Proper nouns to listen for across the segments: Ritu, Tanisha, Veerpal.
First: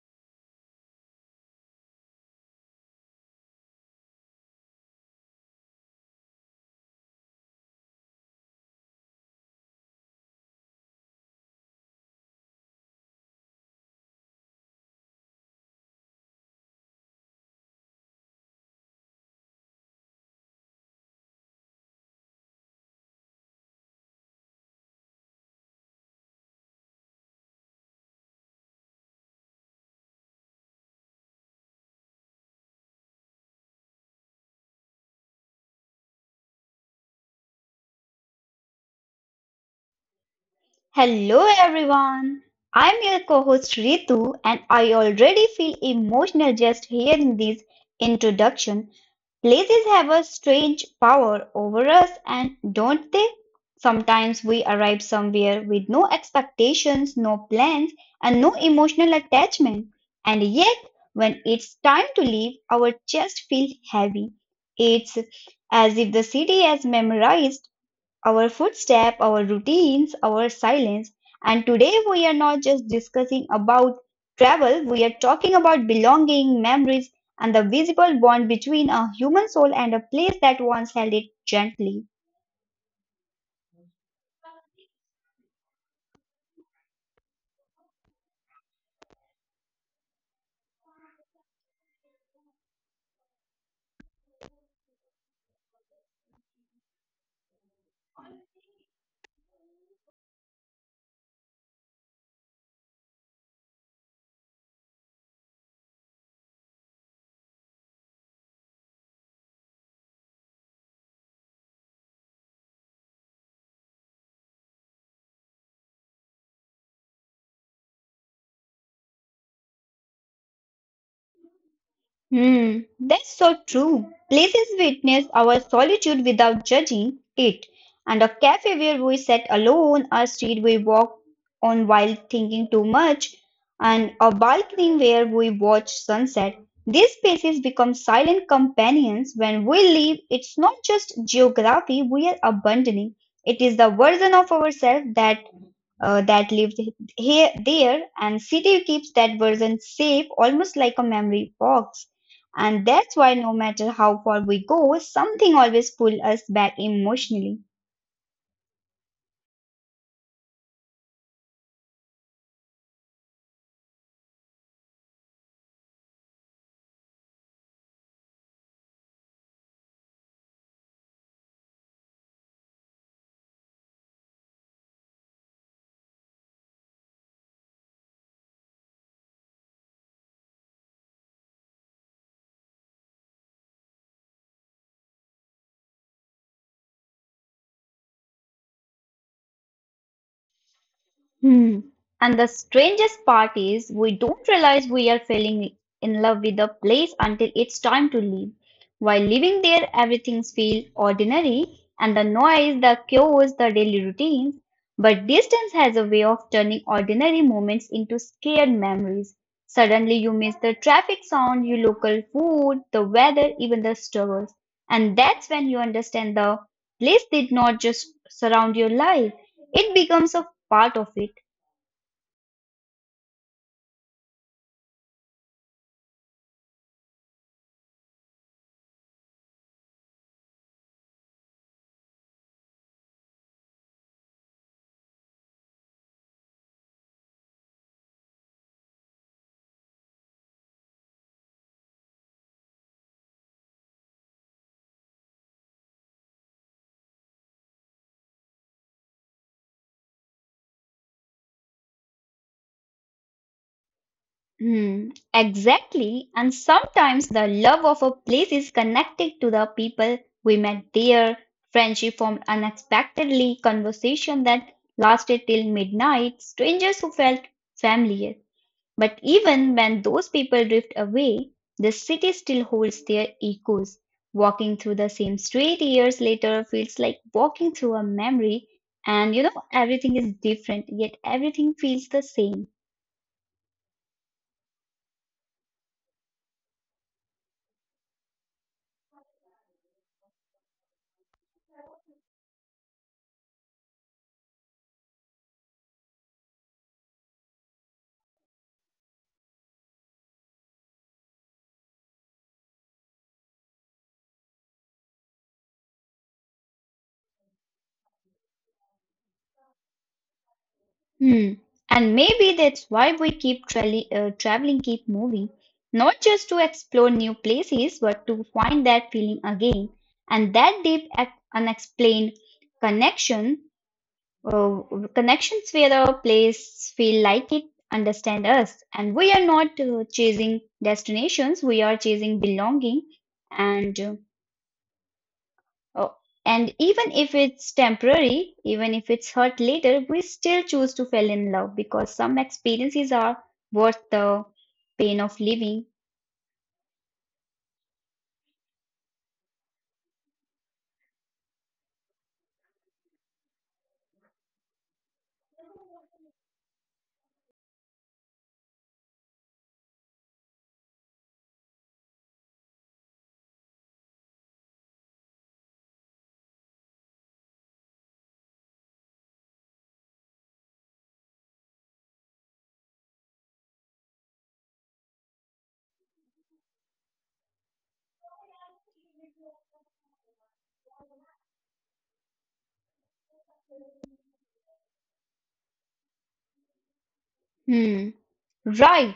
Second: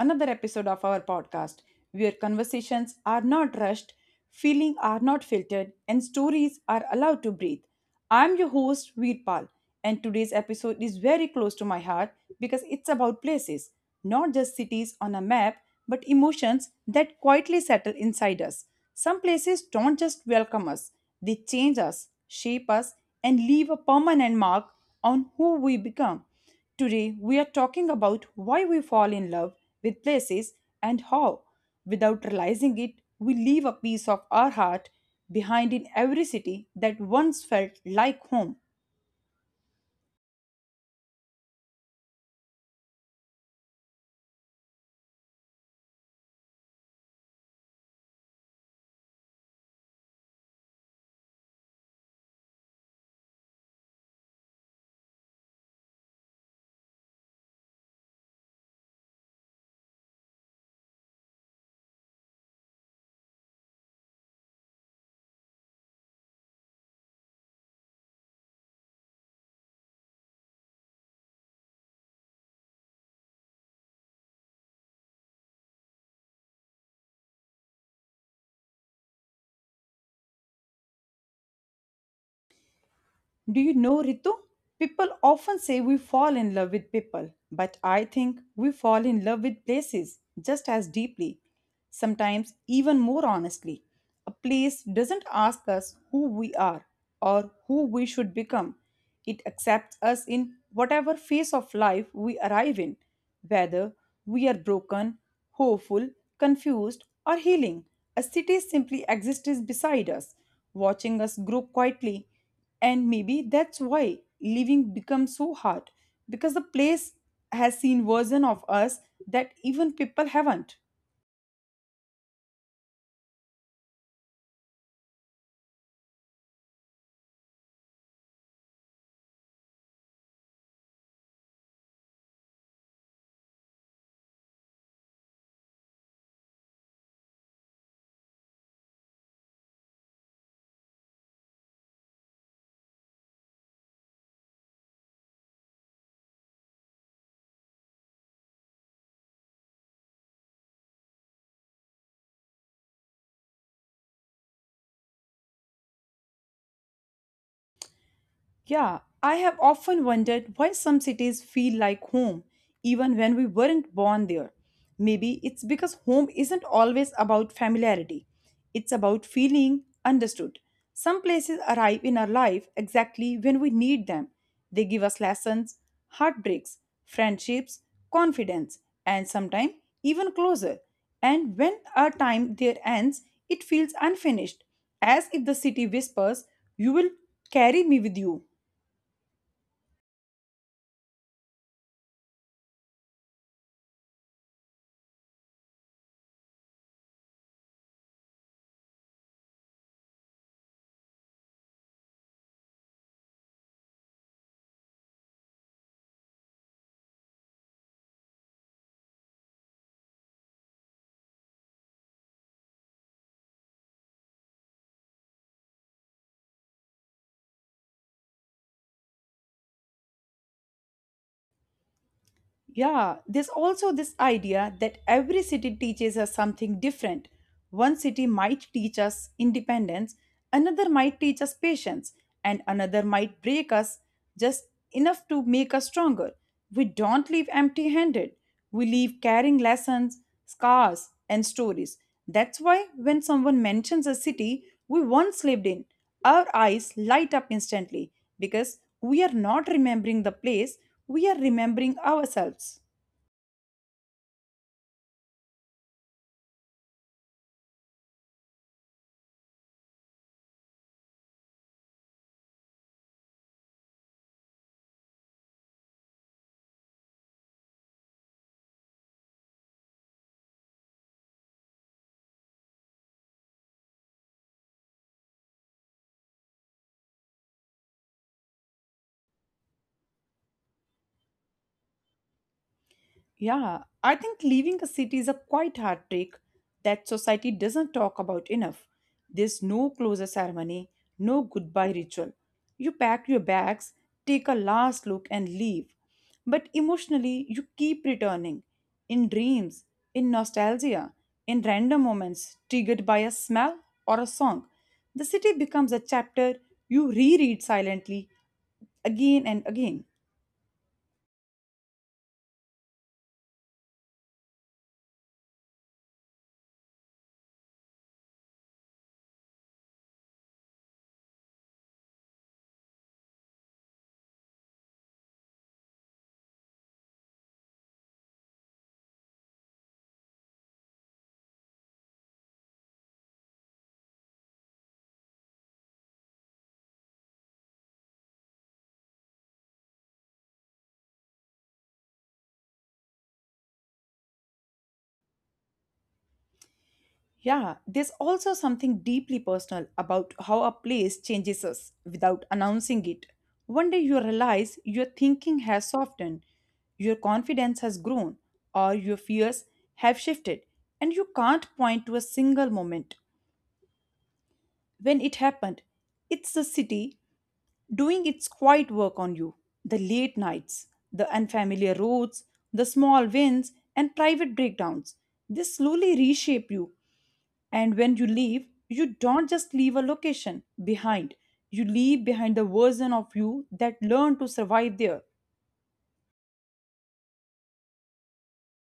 another episode of our podcast, where conversations are not rushed, feelings are not filtered, and stories are allowed to breathe. I'm your host, Veerpal, and today's episode is very close to my heart because it's about places, not just cities on a map, but emotions that quietly settle inside us. Some places don't just welcome us, they change us, shape us, and leave a permanent mark on who we become. Today, we are talking about why we fall in love with places and how, without realizing it, we leave a piece of our heart behind in every city that once felt like home. Hello everyone. I'm your co-host Ritu and I already feel emotional just hearing this introduction. Places have a strange power over us and don't they? Sometimes we arrive somewhere with no expectations, no plans and no emotional attachment. And yet when it's time to leave, our chest feels heavy. It's as if the city has memorized our footstep, our routines, our silence. And today we are not just discussing about travel, we are talking about belonging, memories, and the visible bond between a human soul and a place that once held it gently. Do you know, Ritu? People often say we fall in love with people, but I think we fall in love with places just as deeply, sometimes even more honestly. A place doesn't ask us who we are or who we should become, it accepts us in whatever phase of life we arrive in, whether we are broken, hopeful, confused, or healing. A city simply exists beside us, watching us grow quietly, and maybe that's why living becomes so hard because the place has seen version of us that even people haven't. Hmm, that's so true. Places witness our solitude without judging it. And a cafe where we sat alone, a street we walked on while thinking too much, and a balcony where we watch sunset. These spaces become silent companions. When we leave, it's not just geography we are abandoning. It is the version of ourselves that that lived here there and city keeps that version safe almost like a memory box and that's why no matter how far we go something always pulls us back emotionally. Yeah, I have often wondered why some cities feel like home, even when we weren't born there. Maybe it's because home isn't always about familiarity, it's about feeling understood. Some places arrive in our life exactly when we need them. They give us lessons, heartbreaks, friendships, confidence, and sometimes even closer. And when our time there ends, it feels unfinished, as if the city whispers, "You will carry me with you." Hmm. And the strangest part is, we don't realize we are falling in love with a place until it's time to leave. While living there, everything feels ordinary and the noise, the chaos, the daily routines. But distance has a way of turning ordinary moments into scared memories. Suddenly, you miss the traffic sound, your local food, the weather, even the struggles. And that's when you understand the place did not just surround your life, it becomes a part of it. Yeah, there's also this idea that every city teaches us something different. One city might teach us independence, another might teach us patience, and another might break us just enough to make us stronger. We don't leave empty handed, we leave carrying lessons, scars, and stories. That's why when someone mentions a city we once lived in, our eyes light up instantly because we are not remembering the place, we are remembering ourselves. Hmm, exactly. And sometimes the love of a place is connected to the people we met there. Friendship formed unexpectedly, conversation that lasted till midnight, strangers who felt familiar. But even when those people drift away, the city still holds their echoes. Walking through the same street years later feels like walking through a memory, and you know, everything is different, yet everything feels the same. Yeah, I think leaving a city is a quite heartbreak that society doesn't talk about enough. There's no closure ceremony, no goodbye ritual. You pack your bags, take a last look, and leave. But emotionally, you keep returning in dreams, in nostalgia, in random moments triggered by a smell or a song. The city becomes a chapter you reread silently again and again. Hmm. And maybe that's why we keep traveling, keep moving, not just to explore new places, but to find that feeling again. And that deep, unexplained connection, uh, connections where a place feel like it understand us. And we are not chasing destinations, we are chasing belonging. And uh, Oh, and even if it's temporary, even if it's hurt later, we still choose to fall in love because some experiences are worth the pain of living. Yeah, there's also something deeply personal about how a place changes us without announcing it. One day you realize your thinking has softened, your confidence has grown, or your fears have shifted, and you can't point to a single moment when it happened. It's the city doing its quiet work on you, the late nights, the unfamiliar roads, the small wins, and private breakdowns. They slowly reshape you. And when you leave, you don't just leave a location behind, you leave behind the version of you that learned to survive there. Hmm. Right.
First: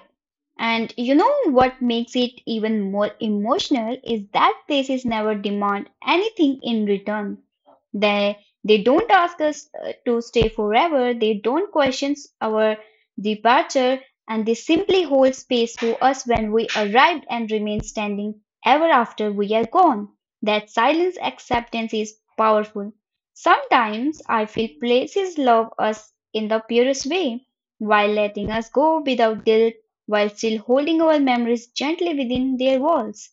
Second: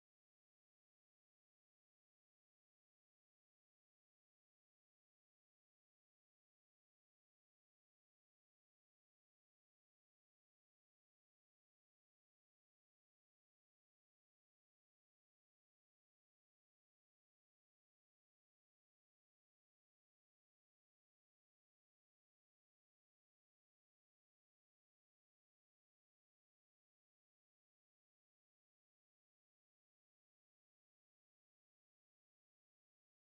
And you know what makes it even more emotional is that places never demand anything in return. They they don't ask us to stay forever. They don't question our departure, and they simply hold space for us when we arrived and remain standing ever after we are gone. That silence acceptance is powerful. Sometimes I feel places love us in the purest way while letting us go without guilt, while still holding our memories gently within their walls.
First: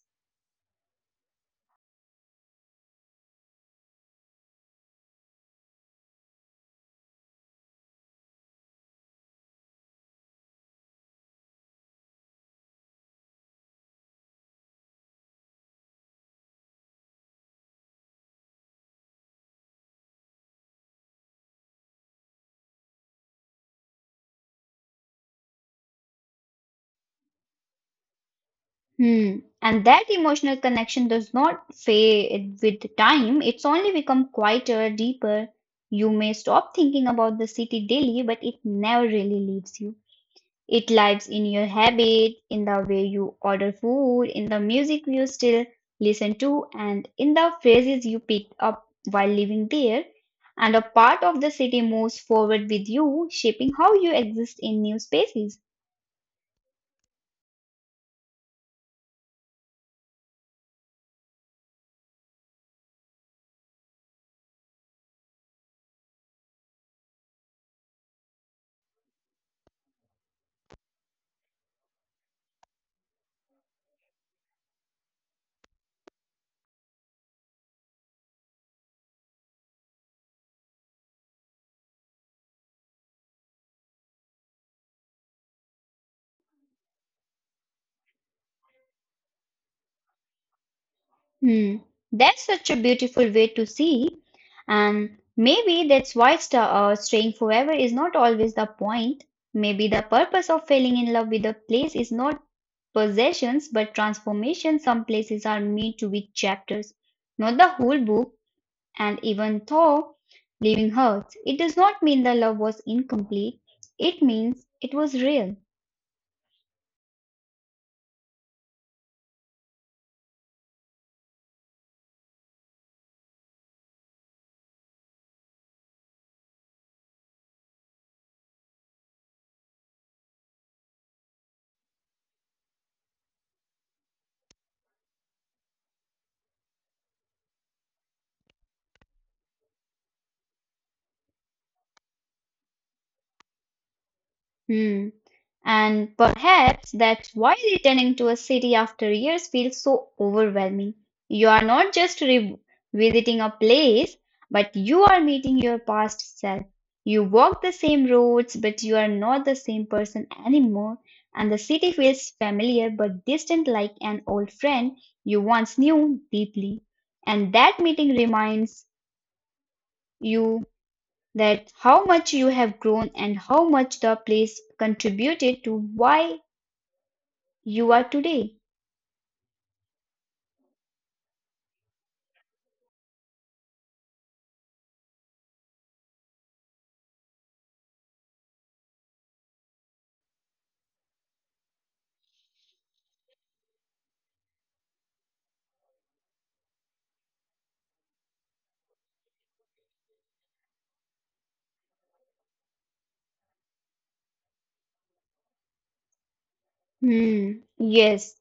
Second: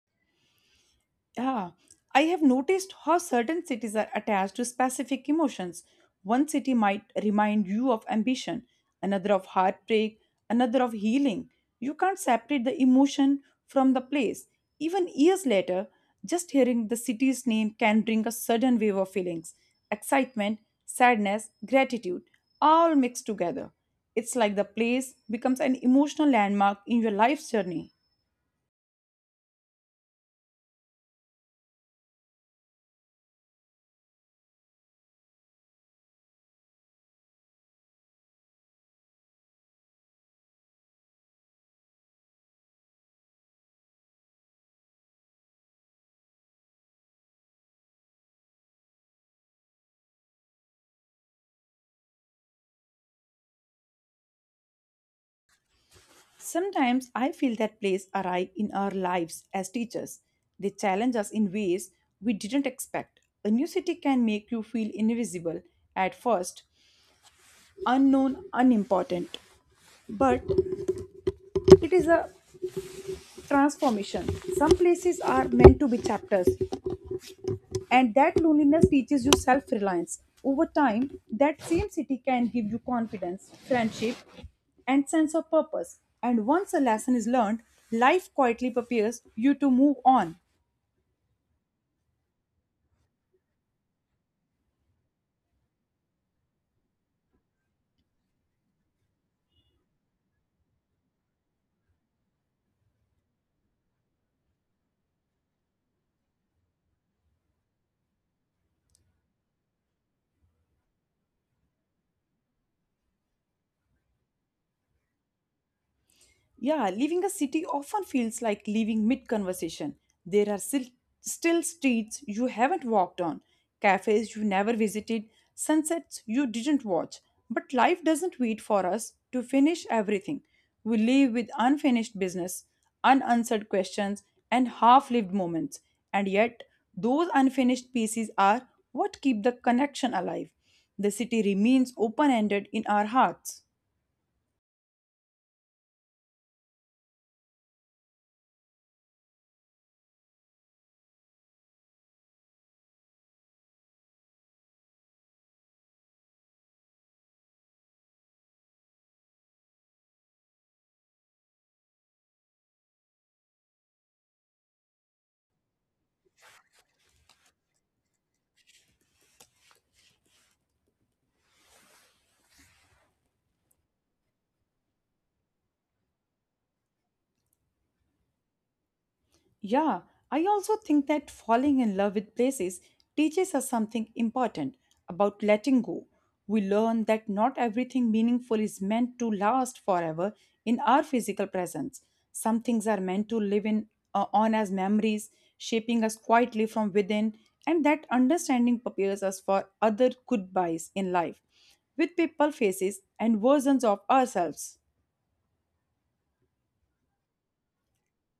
Yeah, I have noticed how certain cities are attached to specific emotions. One city might remind you of ambition, another of heartbreak, another of healing. You can't separate the emotion from the place. Even years later, just hearing the city's name can bring a sudden wave of feelings, excitement, sadness, gratitude, all mixed together. It's like the place becomes an emotional landmark in your life's journey. Hmm. And that emotional connection does not fade with time, it's only become quieter, deeper. You may stop thinking about the city daily, but it never really leaves you. It lives in your habit, in the way you order food, in the music you still listen to, and in the phrases you pick up while living there. And a part of the city moves forward with you, shaping how you exist in new spaces. Sometimes I feel that plays arrive in our lives as teachers. They challenge us in ways we didn't expect. A new city can make you feel invisible at first, unknown, unimportant. But it is a transformation. Some places are meant to be chapters, and that loneliness teaches you self reliance. Over time, that same city can give you confidence, friendship, and sense of purpose. And once a lesson is learned, life quietly prepares you to move on. Hmm. That's such a beautiful way to see. And maybe that's why staying forever is not always the point. Maybe the purpose of falling in love with a place is not possessions but transformation. Some places are meant to be chapters, not the whole book. And even though leaving hurts, it does not mean the love was incomplete. It means it was real. Yeah, leaving a city often feels like leaving mid conversation. There are still streets you haven't walked on, cafes you never visited, sunsets you didn't watch. But life doesn't wait for us to finish everything. We leave with unfinished business, unanswered questions, and half lived moments. And yet, those unfinished pieces are what keep the connection alive. The city remains open ended in our hearts. Hmm. And perhaps that's why returning to a city after years feels so overwhelming. You are not just revisiting a place, but you are meeting your past self. You walk the same roads, but you are not the same person anymore. And the city feels familiar but distant, like an old friend you once knew deeply. And that meeting reminds you that how much you have grown and how much the place contributed to why you are today. Yeah, I also think that falling in love with places teaches us something important about letting go. We learn that not everything meaningful is meant to last forever in our physical presence. Some things are meant to live in on as memories, shaping us quietly from within, and that understanding prepares us for other goodbyes in life with people faces and versions of ourselves. Hmm, yes,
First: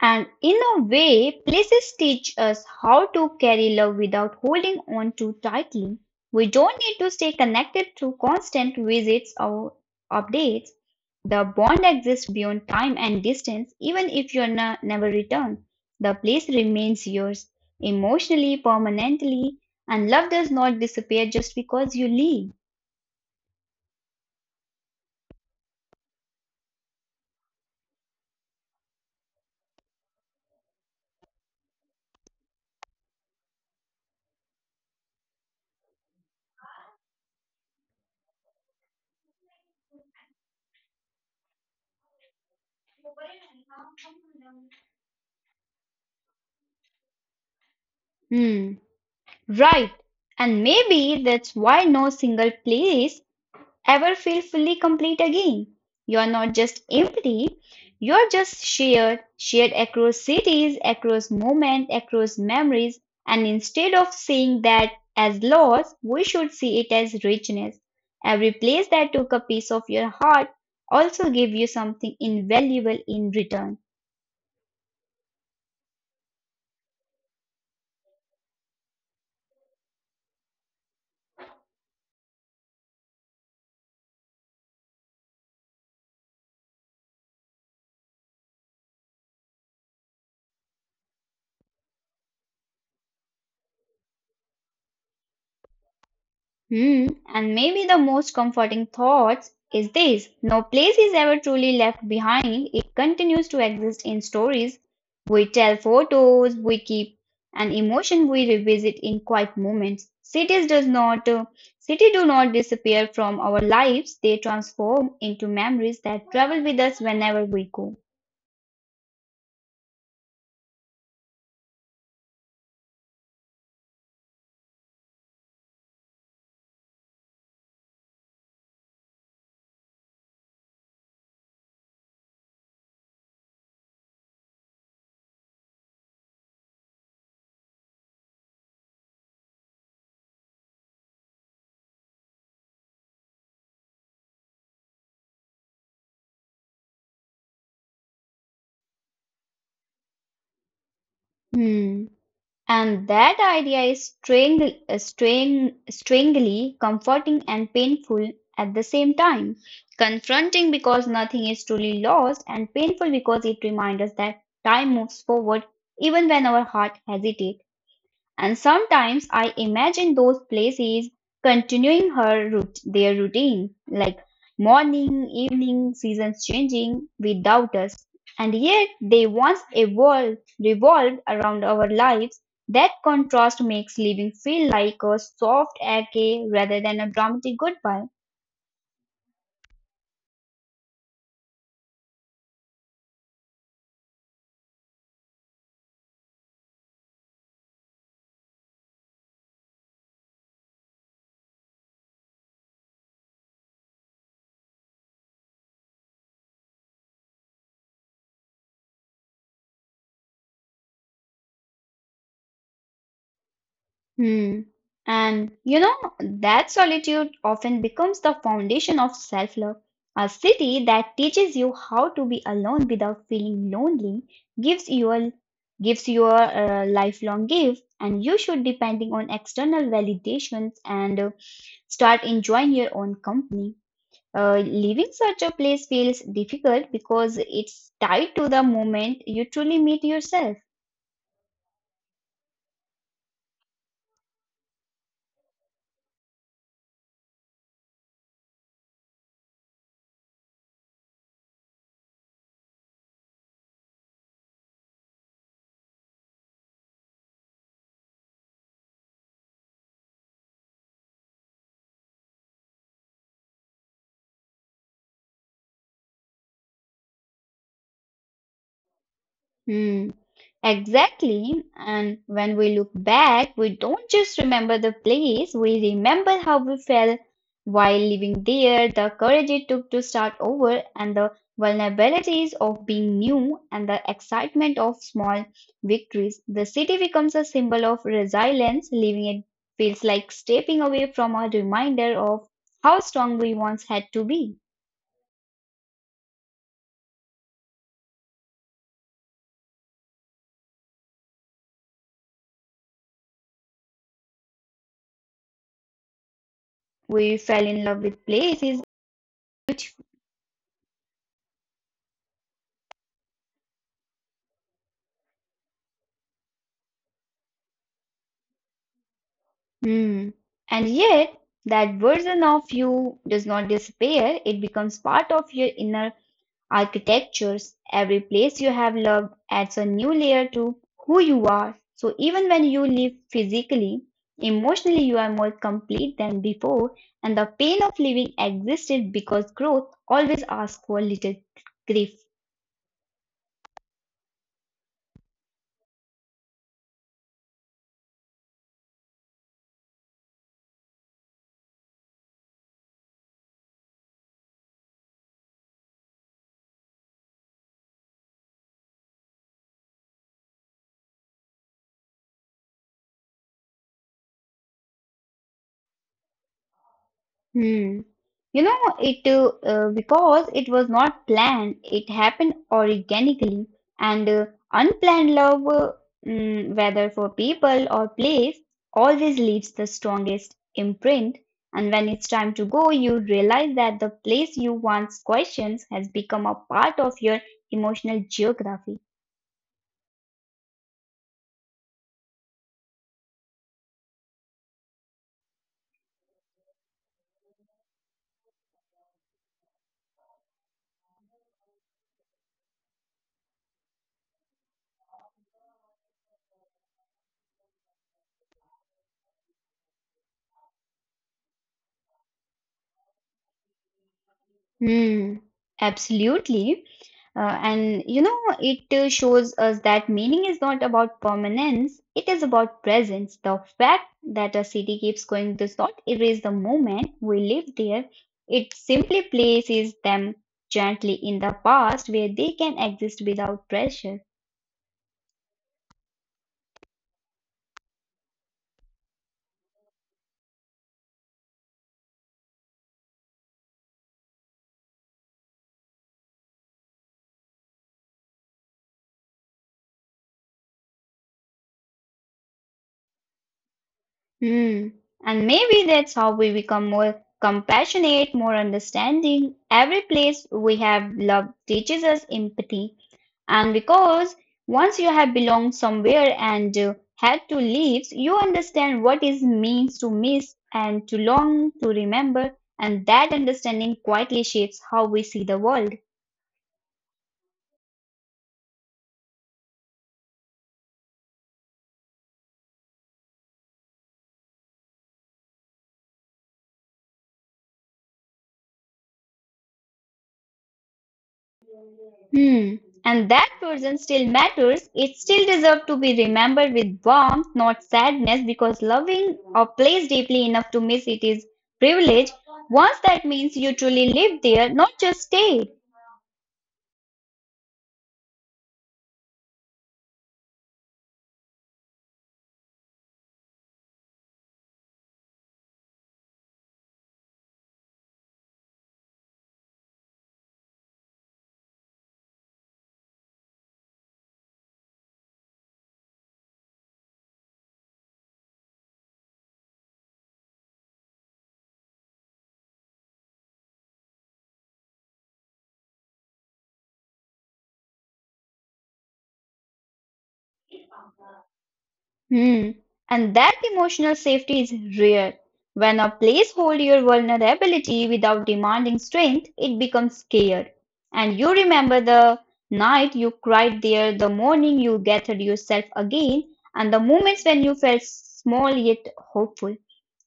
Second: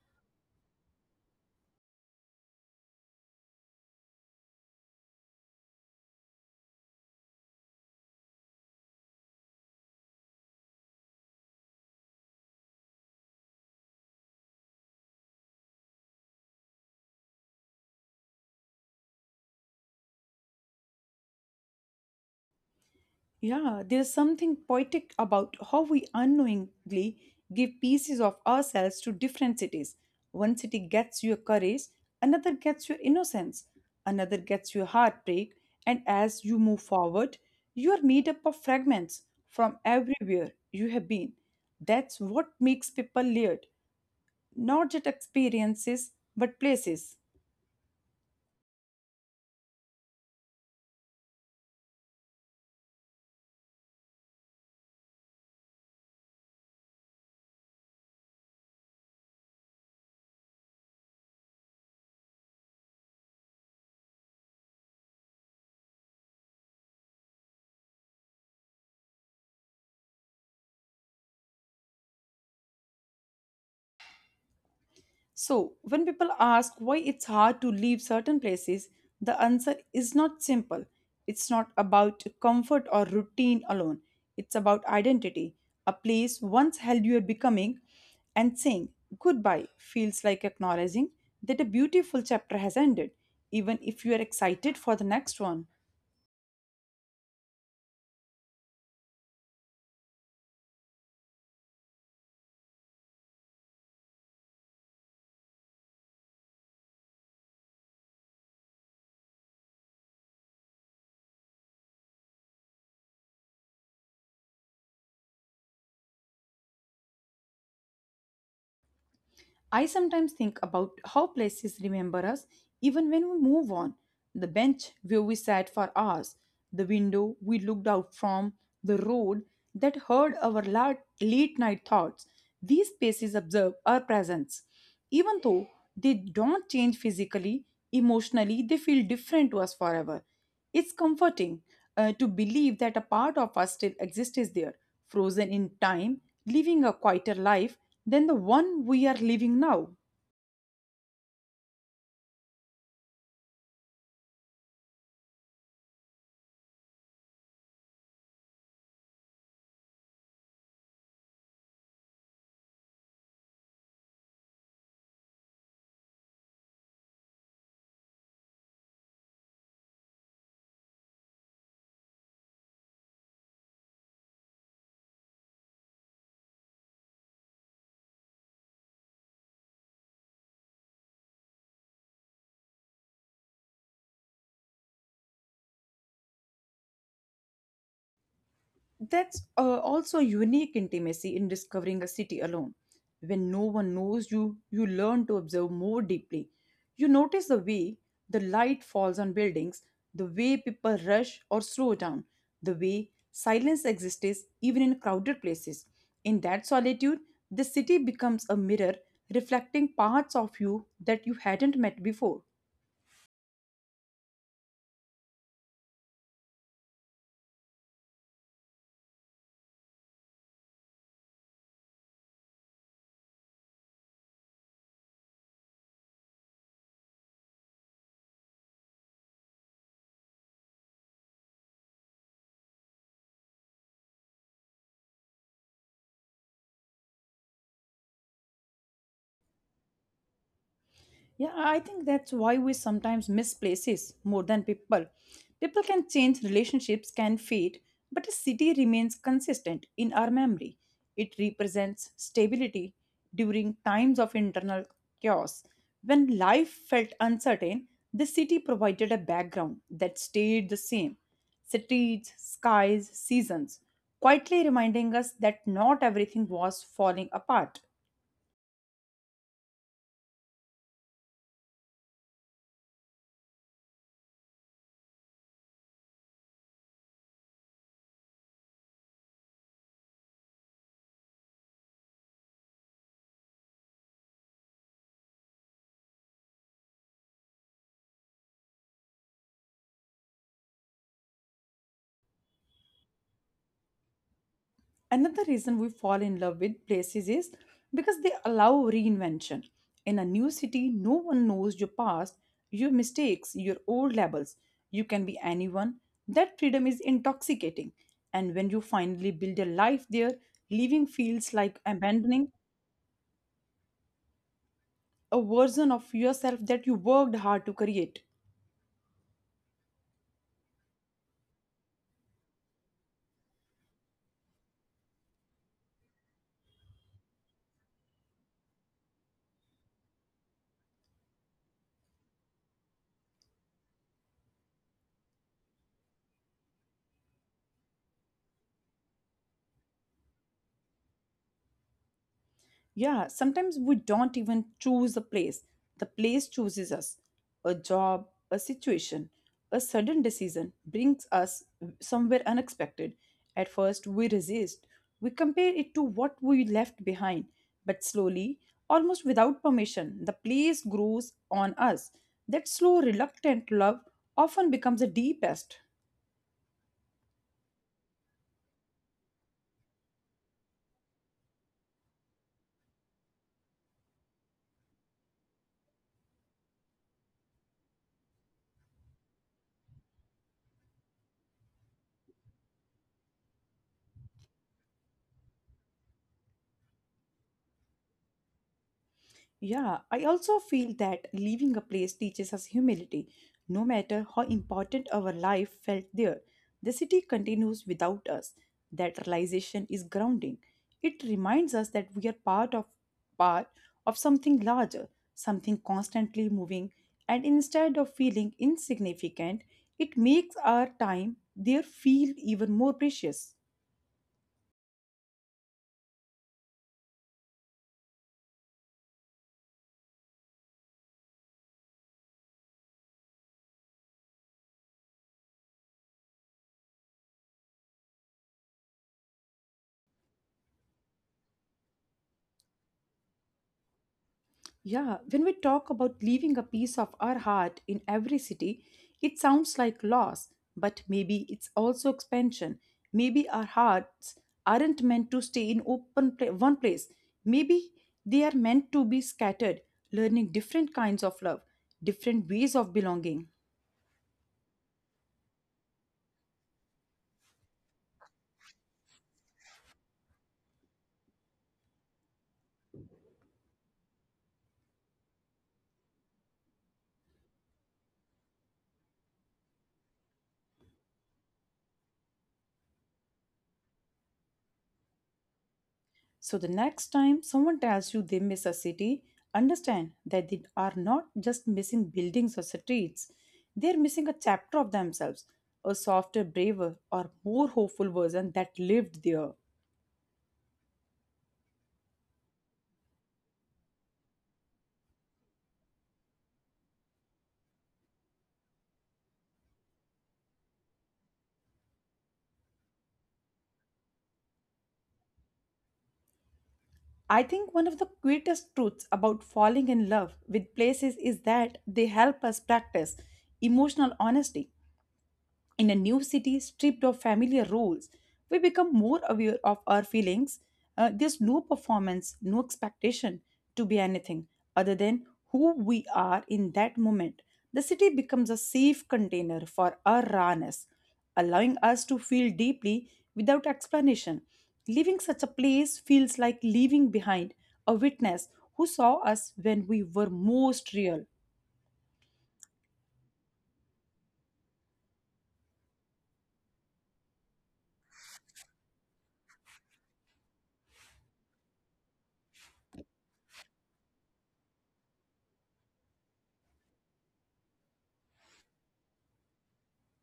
and in a way, places teach us how to carry love without holding on too tightly. We don't need to stay connected through constant visits or updates. The bond exists beyond time and distance, even if you never return. The place remains yours, emotionally, permanently, and love does not disappear just because you leave. Yeah, there's something poetic about how we unknowingly give pieces of ourselves to different cities. One city gets your courage, another gets your innocence, another gets your heartbreak, and as you move forward, you are made up of fragments from everywhere you have been. That's what makes people layered, not just experiences, but places. Hmm. Right. And maybe that's why no single place ever feel fully complete again. You're not just empty, you're just shared, shared across cities, across moments, across memories. And instead of seeing that as loss, we should see it as richness. Every place that took a piece of your heart also gave you something invaluable in return. So, when people ask why it's hard to leave certain places, the answer is not simple. It's not about comfort or routine alone, it's about identity. A place once held your becoming, and saying goodbye feels like acknowledging that a beautiful chapter has ended, even if you are excited for the next one. Hmm. And maybe the most comforting thoughts is this no place is ever truly left behind. It continues to exist in stories. We tell photos, we keep and emotion we revisit in quiet moments. Cities does not city do not disappear from our lives. They transform into memories that travel with us whenever we go. I sometimes think about how places remember us even when we move on. The bench where we sat for hours, the window we looked out from, the road that heard our late night thoughts. These spaces observe our presence. Even though they don't change physically, emotionally, they feel different to us forever. It's comforting to believe that a part of us still exists is there, frozen in time, living a quieter life than the one we are living now. Hmm. And that idea is strangely comforting and painful at the same time. Confronting because nothing is truly lost, and painful because it reminds us that time moves forward even when our heart hesitates. And sometimes I imagine those places continuing her route, their routine, like morning, evening, seasons changing without us. And yet they once evolved, revolved around our lives. That contrast makes living feel like a soft ache rather than a dramatic goodbye. That's also a unique intimacy in discovering a city alone. When no one knows you, you learn to observe more deeply. You notice the way the light falls on buildings, the way people rush or slow down, the way silence exists even in crowded places. In that solitude, the city becomes a mirror reflecting parts of you that you hadn't met before. Hmm. And you know, that solitude often becomes the foundation of self love. A city that teaches you how to be alone without feeling lonely gives you gives your lifelong gift, and you should, depending on external validations and start enjoying your own company. Leaving such a place feels difficult because it's tied to the moment you truly meet yourself. Yeah, I think that's why we sometimes miss places more than people. People can change, relationships can fade, but a city remains consistent in our memory. It represents stability during times of internal chaos. When life felt uncertain, the city provided a background that stayed the same. Streets, skies, seasons, quietly reminding us that not everything was falling apart. Hmm. Exactly. And when we look back, we don't just remember the place, we remember how we felt while living there, the courage it took to start over, and the vulnerabilities of being new, and the excitement of small victories. The city becomes a symbol of resilience. Leaving it feels like stepping away from a reminder of how strong we once had to be. Another reason we fall in love with places is because they allow reinvention. In a new city, no one knows your past, your mistakes, your old labels. You can be anyone. That freedom is We fell in intoxicating. love with And when places. you finally build a life there, leaving feels like abandoning a version of yourself that you worked hard to create. Hmm. And yet, that version of you does not disappear. It becomes part of your inner architectures. Every place you have loved adds a new layer to who you are. So even when you leave physically, emotionally you are more complete than before, and the pain of leaving existed because growth always asks for little grief. Yeah, sometimes we don't even choose a place. The place chooses us. A job, a situation, a sudden decision brings us somewhere unexpected. At first, we resist. We compare it to what we left behind. But slowly, almost without permission, the place grows on us. That slow, reluctant love often becomes the deepest. Hmm. You know, it because it was not planned, it happened organically, and unplanned love, whether for people or place, always leaves the strongest imprint. And when it's time to go, you realize that the place you once questioned has become a part of your emotional geography. Yeah, I also feel that leaving a place teaches us humility, no matter how important our life felt there. The city continues without us. That realization is grounding. It reminds us that we are part of something larger, something constantly moving, and instead of feeling insignificant, it makes our time there feel even more precious. Hmm, absolutely. And you know, it shows us that meaning is not about permanence, it is about presence. The fact that a city keeps going does not erase the moment we live there, it simply places them gently in the past where they can exist without pressure. Yeah, when we talk about leaving a piece of our heart in every city, it sounds like loss, but maybe it's also expansion. Maybe our hearts aren't meant to stay in one place. Maybe they are meant to be scattered, learning different kinds of love, different ways of belonging. Mm. And maybe that's how we become more compassionate, more understanding. Every place we have loved teaches us empathy. And because once you have belonged somewhere and had to leave, you understand what it means to miss and to long, to remember. And that understanding quietly shapes how we see the world. So the next time someone tells you they miss a city, understand that they are not just missing buildings or streets. They are missing a chapter of themselves, a softer, braver, or more hopeful version that lived there. Hmm. And that person still matters. It still deserves to be remembered with warmth, not sadness, because loving a place deeply enough to miss it is privilege. Once that means you truly live there, not just stay. I think one of the greatest truths about falling in love with places is that they help us practice emotional honesty. In a new city stripped of familiar rules, we become more aware of our feelings. There's no performance, no expectation to be anything other than who we are in that moment. The city becomes a safe container for our rawness, allowing us to feel deeply without explanation. Leaving such a place feels like leaving behind a witness who saw us when we were most real. Hmm. And that emotional safety is rare. When a place holds your vulnerability without demanding strength, it becomes scared. And you remember the night you cried there, the morning you gathered yourself again, and the moments when you felt small yet hopeful.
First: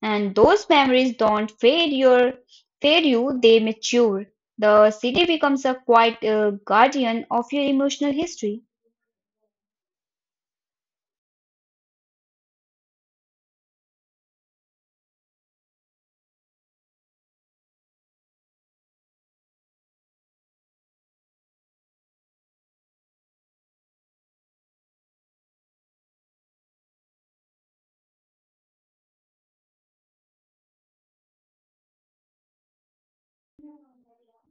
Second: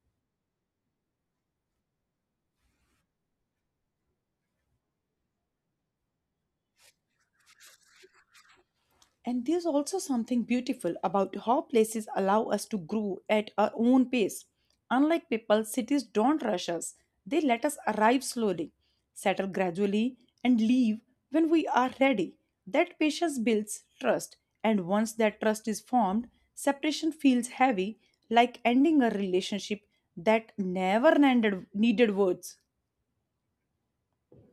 And those memories don't fade you, they mature. The city becomes a quiet guardian of your emotional history. And there's also something beautiful about how places allow us to grow at our own pace. Unlike people, cities don't rush us, they let us arrive slowly, settle gradually, and leave when we are ready. That patience builds trust, and once that trust is formed, separation feels heavy, like ending a relationship that never ended, needed words.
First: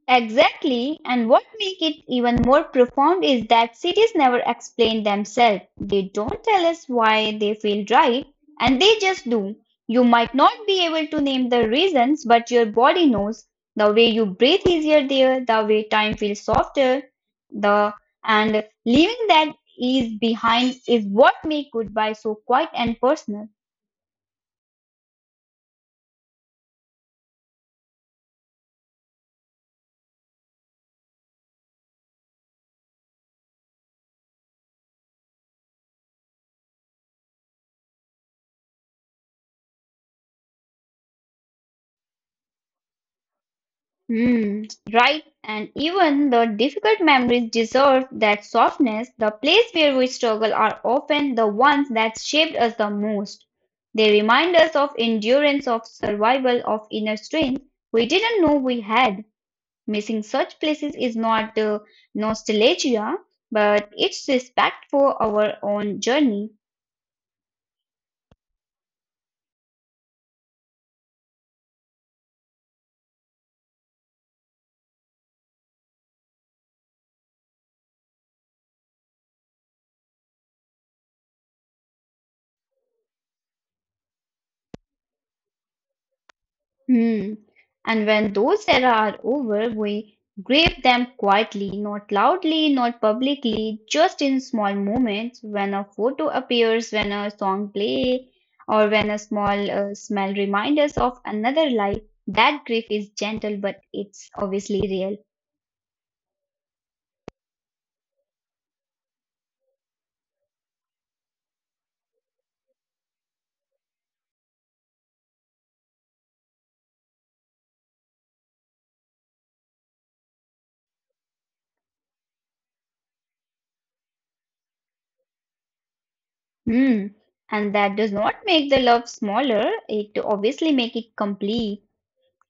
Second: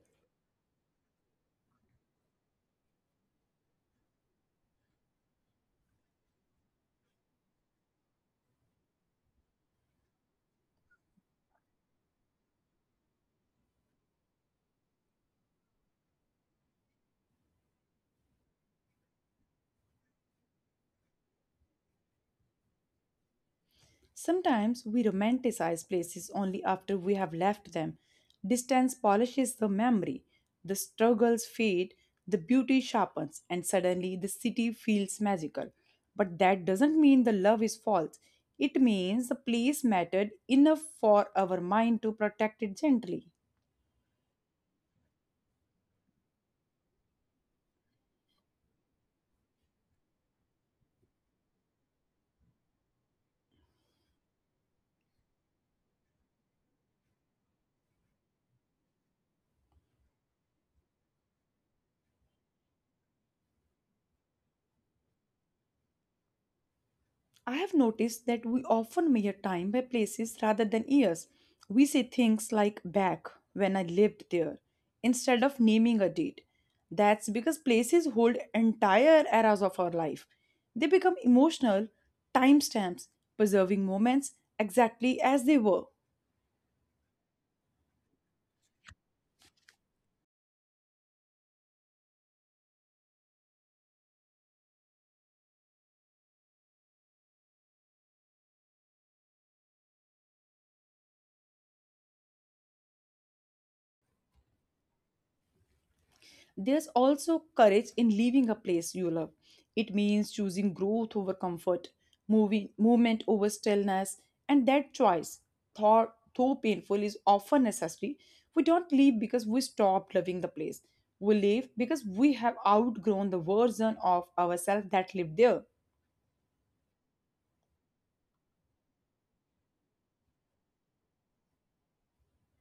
Exactly, and what makes it even more profound is that cities never explain themselves. They don't tell us why they feel right, and they just do. You might not be able to name the reasons, but your body knows. The way you breathe easier there, the way time feels softer, the and leaving that ease behind is what makes goodbye so quiet and personal. Sometimes we romanticize places only after we have left them. Distance polishes the memory, the struggles fade, the beauty sharpens, and suddenly the city feels magical. But that doesn't mean the love is false. It means the place mattered enough for our mind to protect it gently. Hmm. Right, and even the difficult memories deserve that softness. The place where we struggle are often the ones that shaped us the most. They remind us of endurance, of survival, of inner strength we didn't know we had. Missing such places is not nostalgia, but it's respect for our own journey. I have noticed that we often measure time by places rather than years. We say things like back when I lived there instead of naming a date. That's because places hold entire eras of our life. They become emotional timestamps, preserving moments exactly as they were. Hmm. And when those era are over, we grieve them quietly, not loudly, not publicly, just in small moments when a photo appears, when a song play, or when a small smell reminds us of another life. That grief is gentle, but it's obviously real. There's also courage in leaving a place you love. It means choosing growth over comfort, moving, movement over stillness, and that choice, thought, though painful, is often necessary. We don't leave because we stop loving the place. We leave because we have outgrown the version of ourselves that lived there. Hmm. And that does not make the love smaller. It obviously make it complete.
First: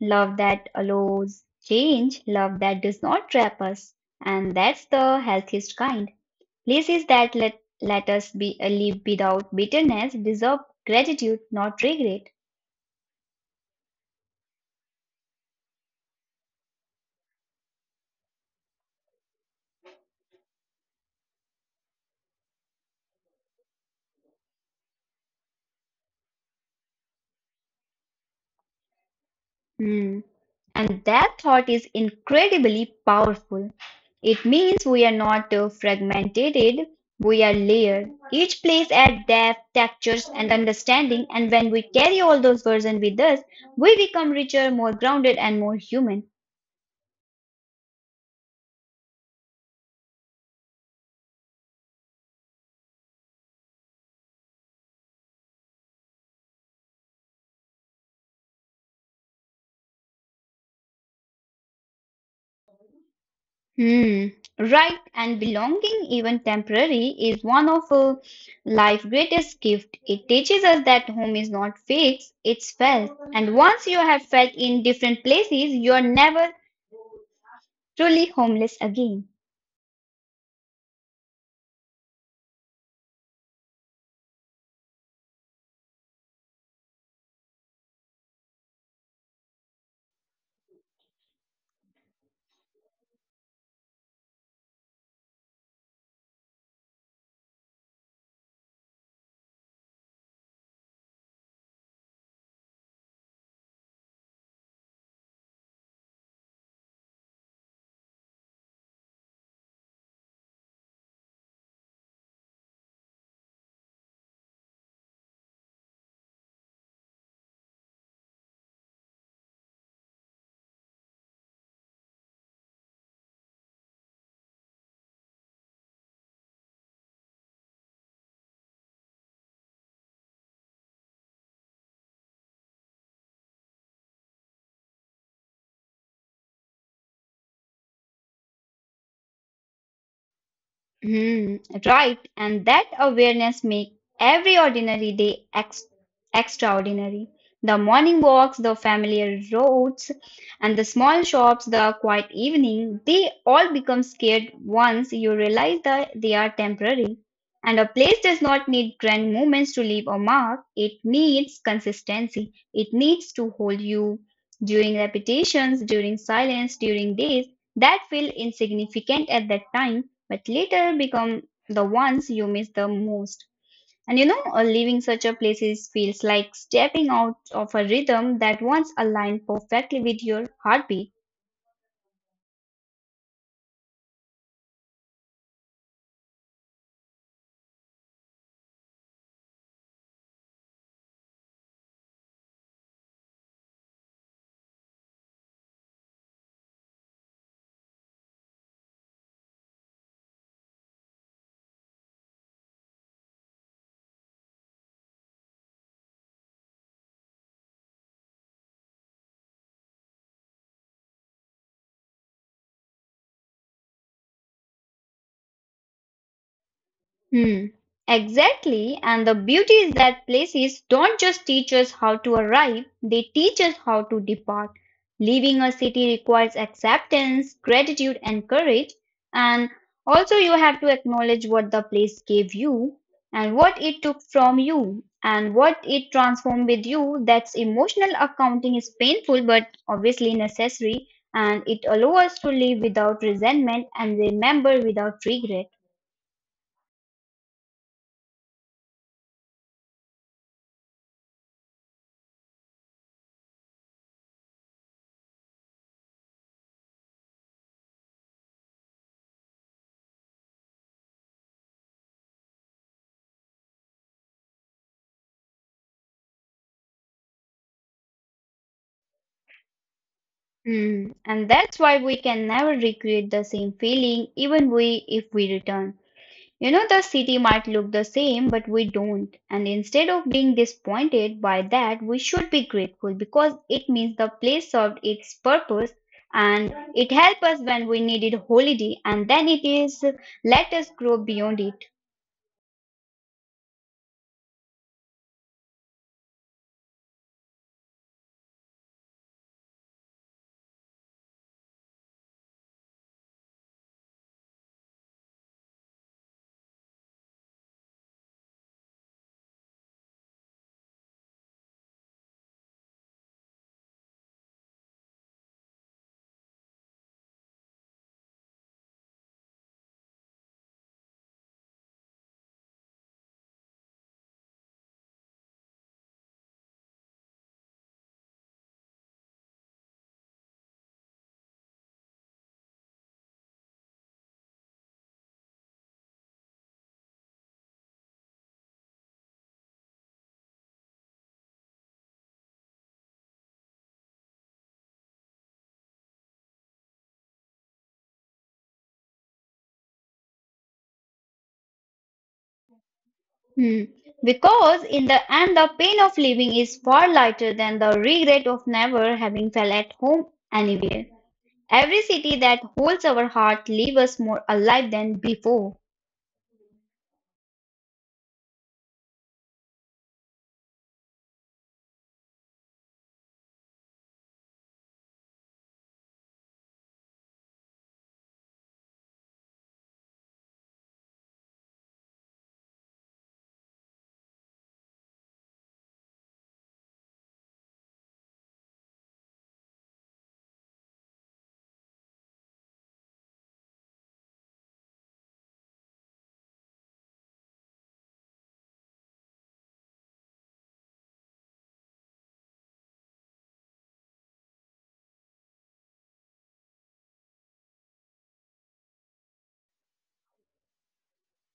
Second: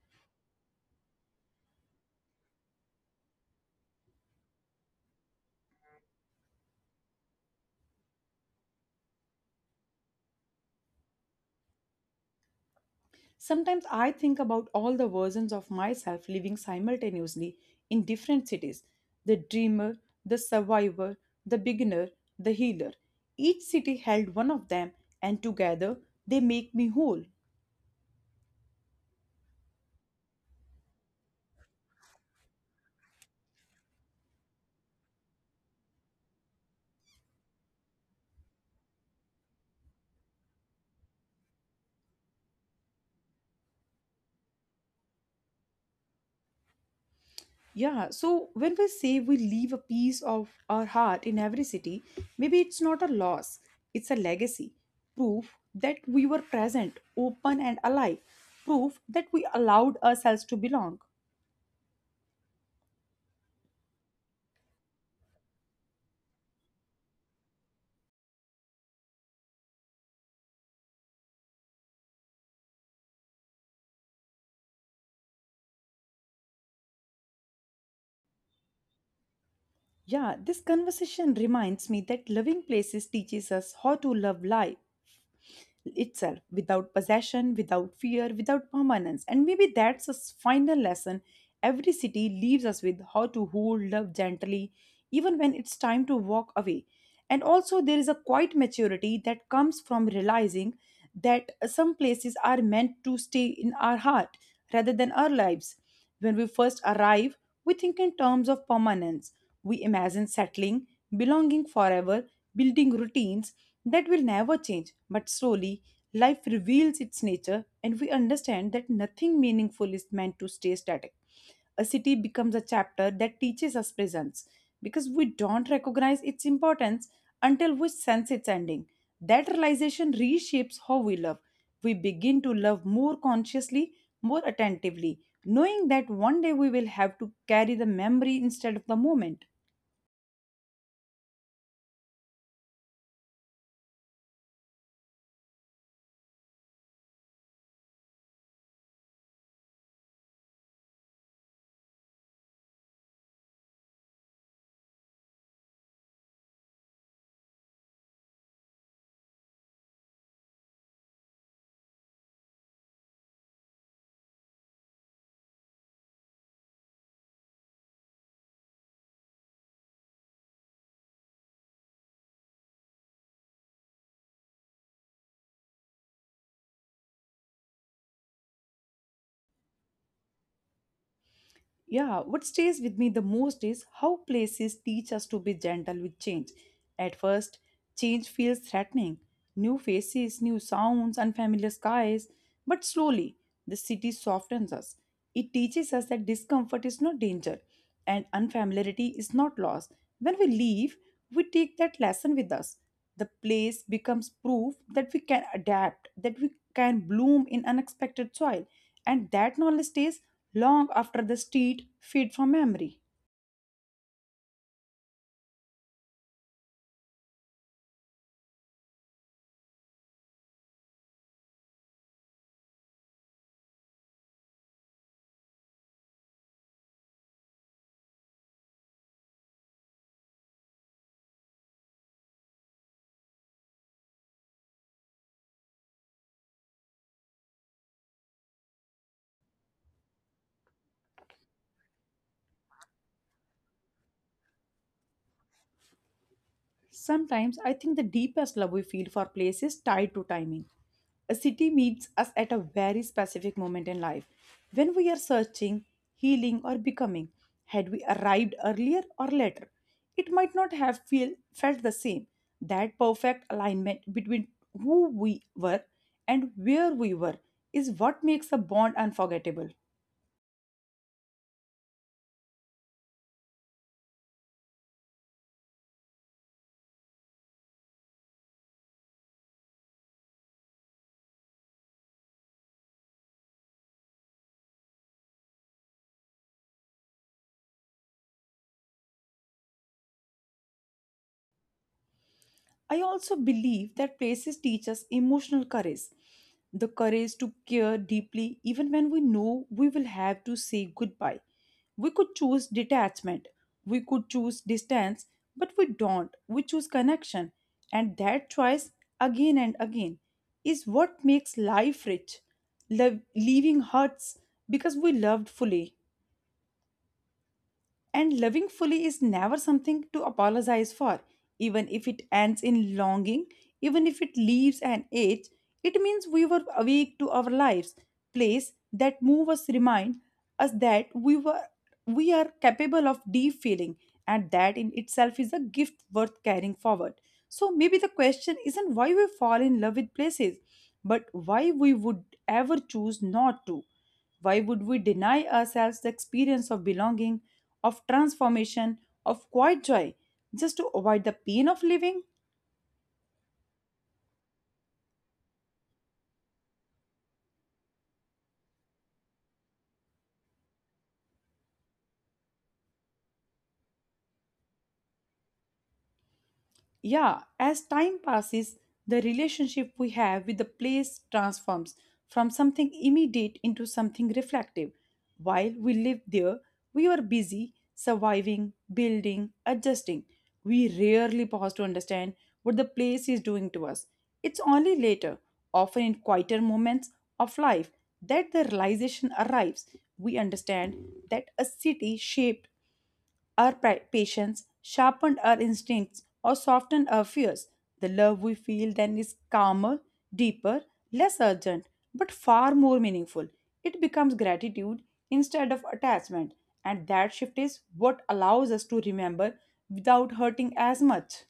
Love that allows change, love that does not trap us. And that's the healthiest kind. Places that let us be live without bitterness deserve gratitude, not regret. Sometimes I think about all the versions of myself living simultaneously in different cities: the dreamer, the survivor, the beginner, the healer. Each city held one of them, and together they make me whole. Hmm. And that thought is incredibly powerful. It means we are not fragmented, we are layered. Each place adds depth, textures, and understanding, and when we carry all those versions with us, we become richer, more grounded, and more human. Yeah, so when we say we leave a piece of our heart in every city, maybe it's not a loss, it's a legacy. Proof that we were present, open, and alive. Proof that we allowed ourselves to belong. Hmm. Right, and belonging, even temporary, is one of life's greatest gift. It teaches us that home is not fixed, it's felt. And once you have felt in different places, you are never truly homeless again. Yeah, this conversation reminds me that loving places teaches us how to love life itself without possession, without fear, without permanence. And maybe that's a final lesson every city leaves us with: how to hold love gently, even when it's time to walk away. And also, there is a quiet maturity that comes from realizing that some places are meant to stay in our heart rather than our lives. When we first arrive, we think in terms of permanence. We imagine settling, belonging forever, building routines that will never change, but slowly life reveals its nature and we understand that nothing meaningful is meant to stay static. A city becomes a chapter that teaches us presence because we don't recognize its importance until we sense its ending. That realization reshapes how we love. We begin to love more consciously, more attentively, knowing that one day we will have to carry the memory instead of the moment. Hmm, right, and that awareness makes every ordinary day extraordinary. The morning walks, the familiar roads, and the small shops, the quiet evening, they all become scared once you realize that they are temporary. And a place does not need grand moments to leave a mark, it needs consistency. It needs to hold you during repetitions, during silence, during days that feel insignificant at that time but later become the ones you miss the most. And leaving such a place is, feels like stepping out of a rhythm that once aligned perfectly with your heartbeat. Yeah, what stays with me the most is how places teach us to be gentle with change. At first, change feels threatening. New faces, new sounds, unfamiliar skies. But slowly, the city softens us. It teaches us that discomfort is not danger and unfamiliarity is not loss. When we leave, we take that lesson with us. The place becomes proof that we can adapt, that we can bloom in unexpected soil, and that knowledge stays long after the street fades from memory. Hmm. Exactly. And the beauty is that places don't just teach us how to arrive, they teach us how to depart. Leaving a city requires acceptance, gratitude, and courage. And also, you have to acknowledge what the place gave you and what it took from you and what it transformed with you. That's emotional accounting is painful but obviously necessary. And it allows us to live without resentment and remember without regret. Sometimes I think the deepest love we feel for place is tied to timing. A city meets us at a very specific moment in life when we are searching, healing, or becoming. Had we arrived earlier or later, it might not have felt the same. That perfect alignment between who we were and where we were is what makes a bond unforgettable. Hmm, and that's why we can never recreate the same feeling, even we if we return. You know, the city might look the same, but we don't. And instead of being disappointed by that, we should be grateful because it means the place served its purpose and it helped us when we needed holiday, and then it is let us grow beyond it. I also believe that places teach us emotional courage. The courage to care deeply, even when we know we will have to say goodbye. We could choose detachment, we could choose distance, but we don't. We choose connection. And that choice, again and again, is what makes life rich. Love, leaving hurts because we loved fully. And loving fully is never something to apologize for. Even if it ends in longing, even if it leaves an age, it means we were awake to our lives. Place that move us remind us that we are capable of deep feeling, and that in itself is a gift worth carrying forward. So maybe the question isn't why we fall in love with places, but why we would ever choose not to. Why would we deny ourselves the experience of belonging, of transformation, of quiet joy, just to avoid the pain of living? Hmm. Because in the end, the pain of leaving is far lighter than the regret of never having felt at home anywhere. Every city that holds our heart leaves us more alive than before. Yeah, as time passes, the relationship we have with the place transforms from something immediate into something reflective. While we lived there, we were busy surviving, building, adjusting. We rarely pause to understand what the place is doing to us. It's only later, often in quieter moments of life, that the realization arrives. We understand that a city shaped our patience, sharpened our instincts, or softened our fears. The love we feel then is calmer, deeper, less urgent, but far more meaningful. It becomes gratitude instead of attachment, and that shift is what allows us to remember without hurting as much.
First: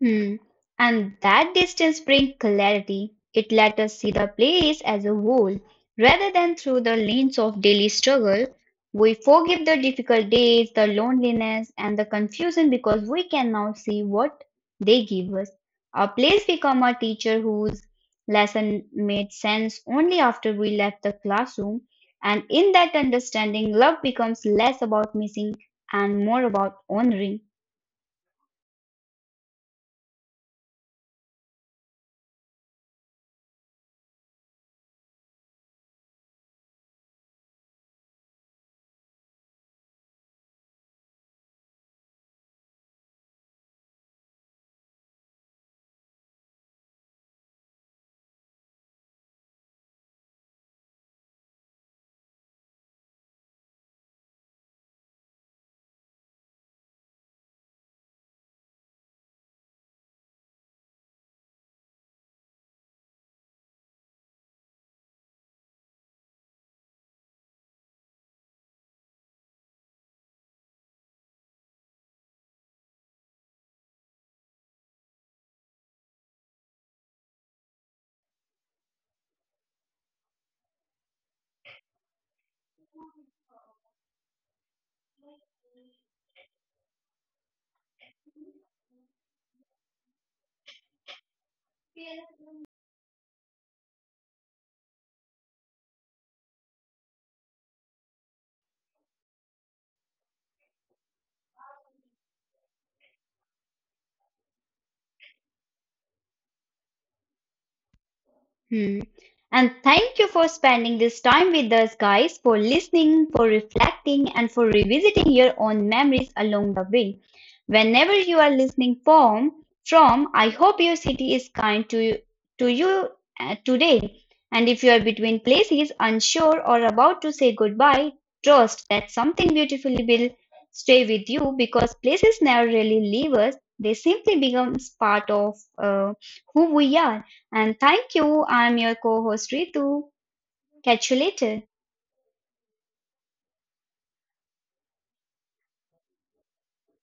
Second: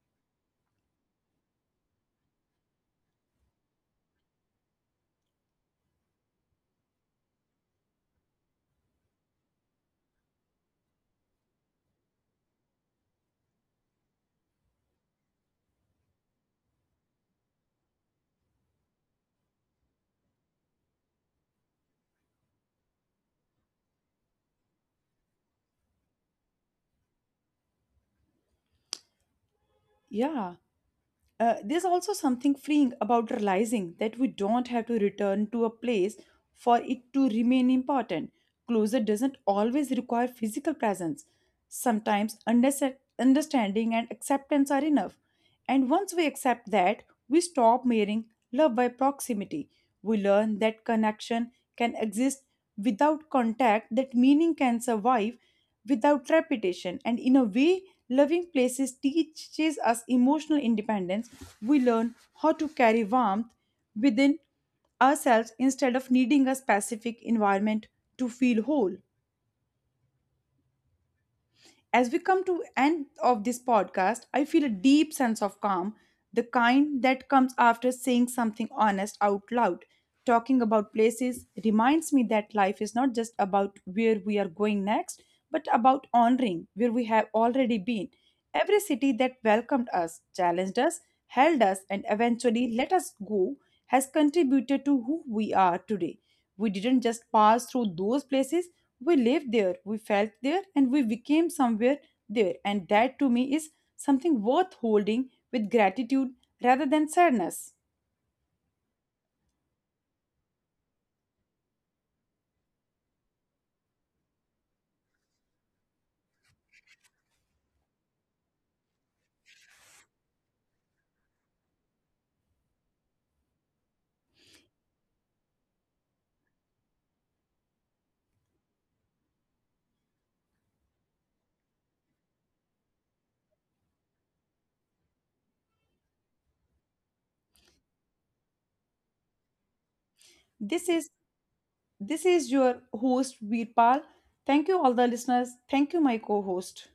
Hmm. And that distance brings clarity. It lets us see the place as a whole, rather than through the lens of daily struggle. We forgive the difficult days, the loneliness, and the confusion because we can now see what they give us. Our place become a teacher whose lesson made sense only after we left the classroom. And in that understanding, love becomes less about missing and more about honoring. Yeah. There's also something freeing about realizing that we don't have to return to a place for it to remain important. Closure doesn't always require physical presence. Sometimes understanding and acceptance are enough. And once we accept that, we stop mirroring love by proximity. We learn that connection can exist without contact, that meaning can survive without repetition. And in a way, loving places teaches us emotional independence. We learn how to carry warmth within ourselves instead of needing a specific environment to feel whole. As we come to end of this podcast, I feel a deep sense of calm, the kind that comes after saying something honest out loud. Talking about places reminds me that life is not just about where we are going next, but about honoring where we have already been. Every city that welcomed us, challenged us, held us, and eventually let us go has contributed to who we are today. We didn't just pass through those places, we lived there, we felt there, and we became somewhere there. And that, to me, is something worth holding with gratitude rather than sadness. Hmm. And thank you for spending this time with us, guys, for listening, for reflecting, and for revisiting your own memories along the way. Whenever you are listening from I hope your city is kind to you today. And if you are between places, unsure, or about to say goodbye, trust that something beautifully will stay with you because places never really leave us, they simply become part of who we are. And thank you. I'm your co host Ritu. This Catch you is later. this is your host Veerpal. Thank you all the listeners. Thank you my co-host.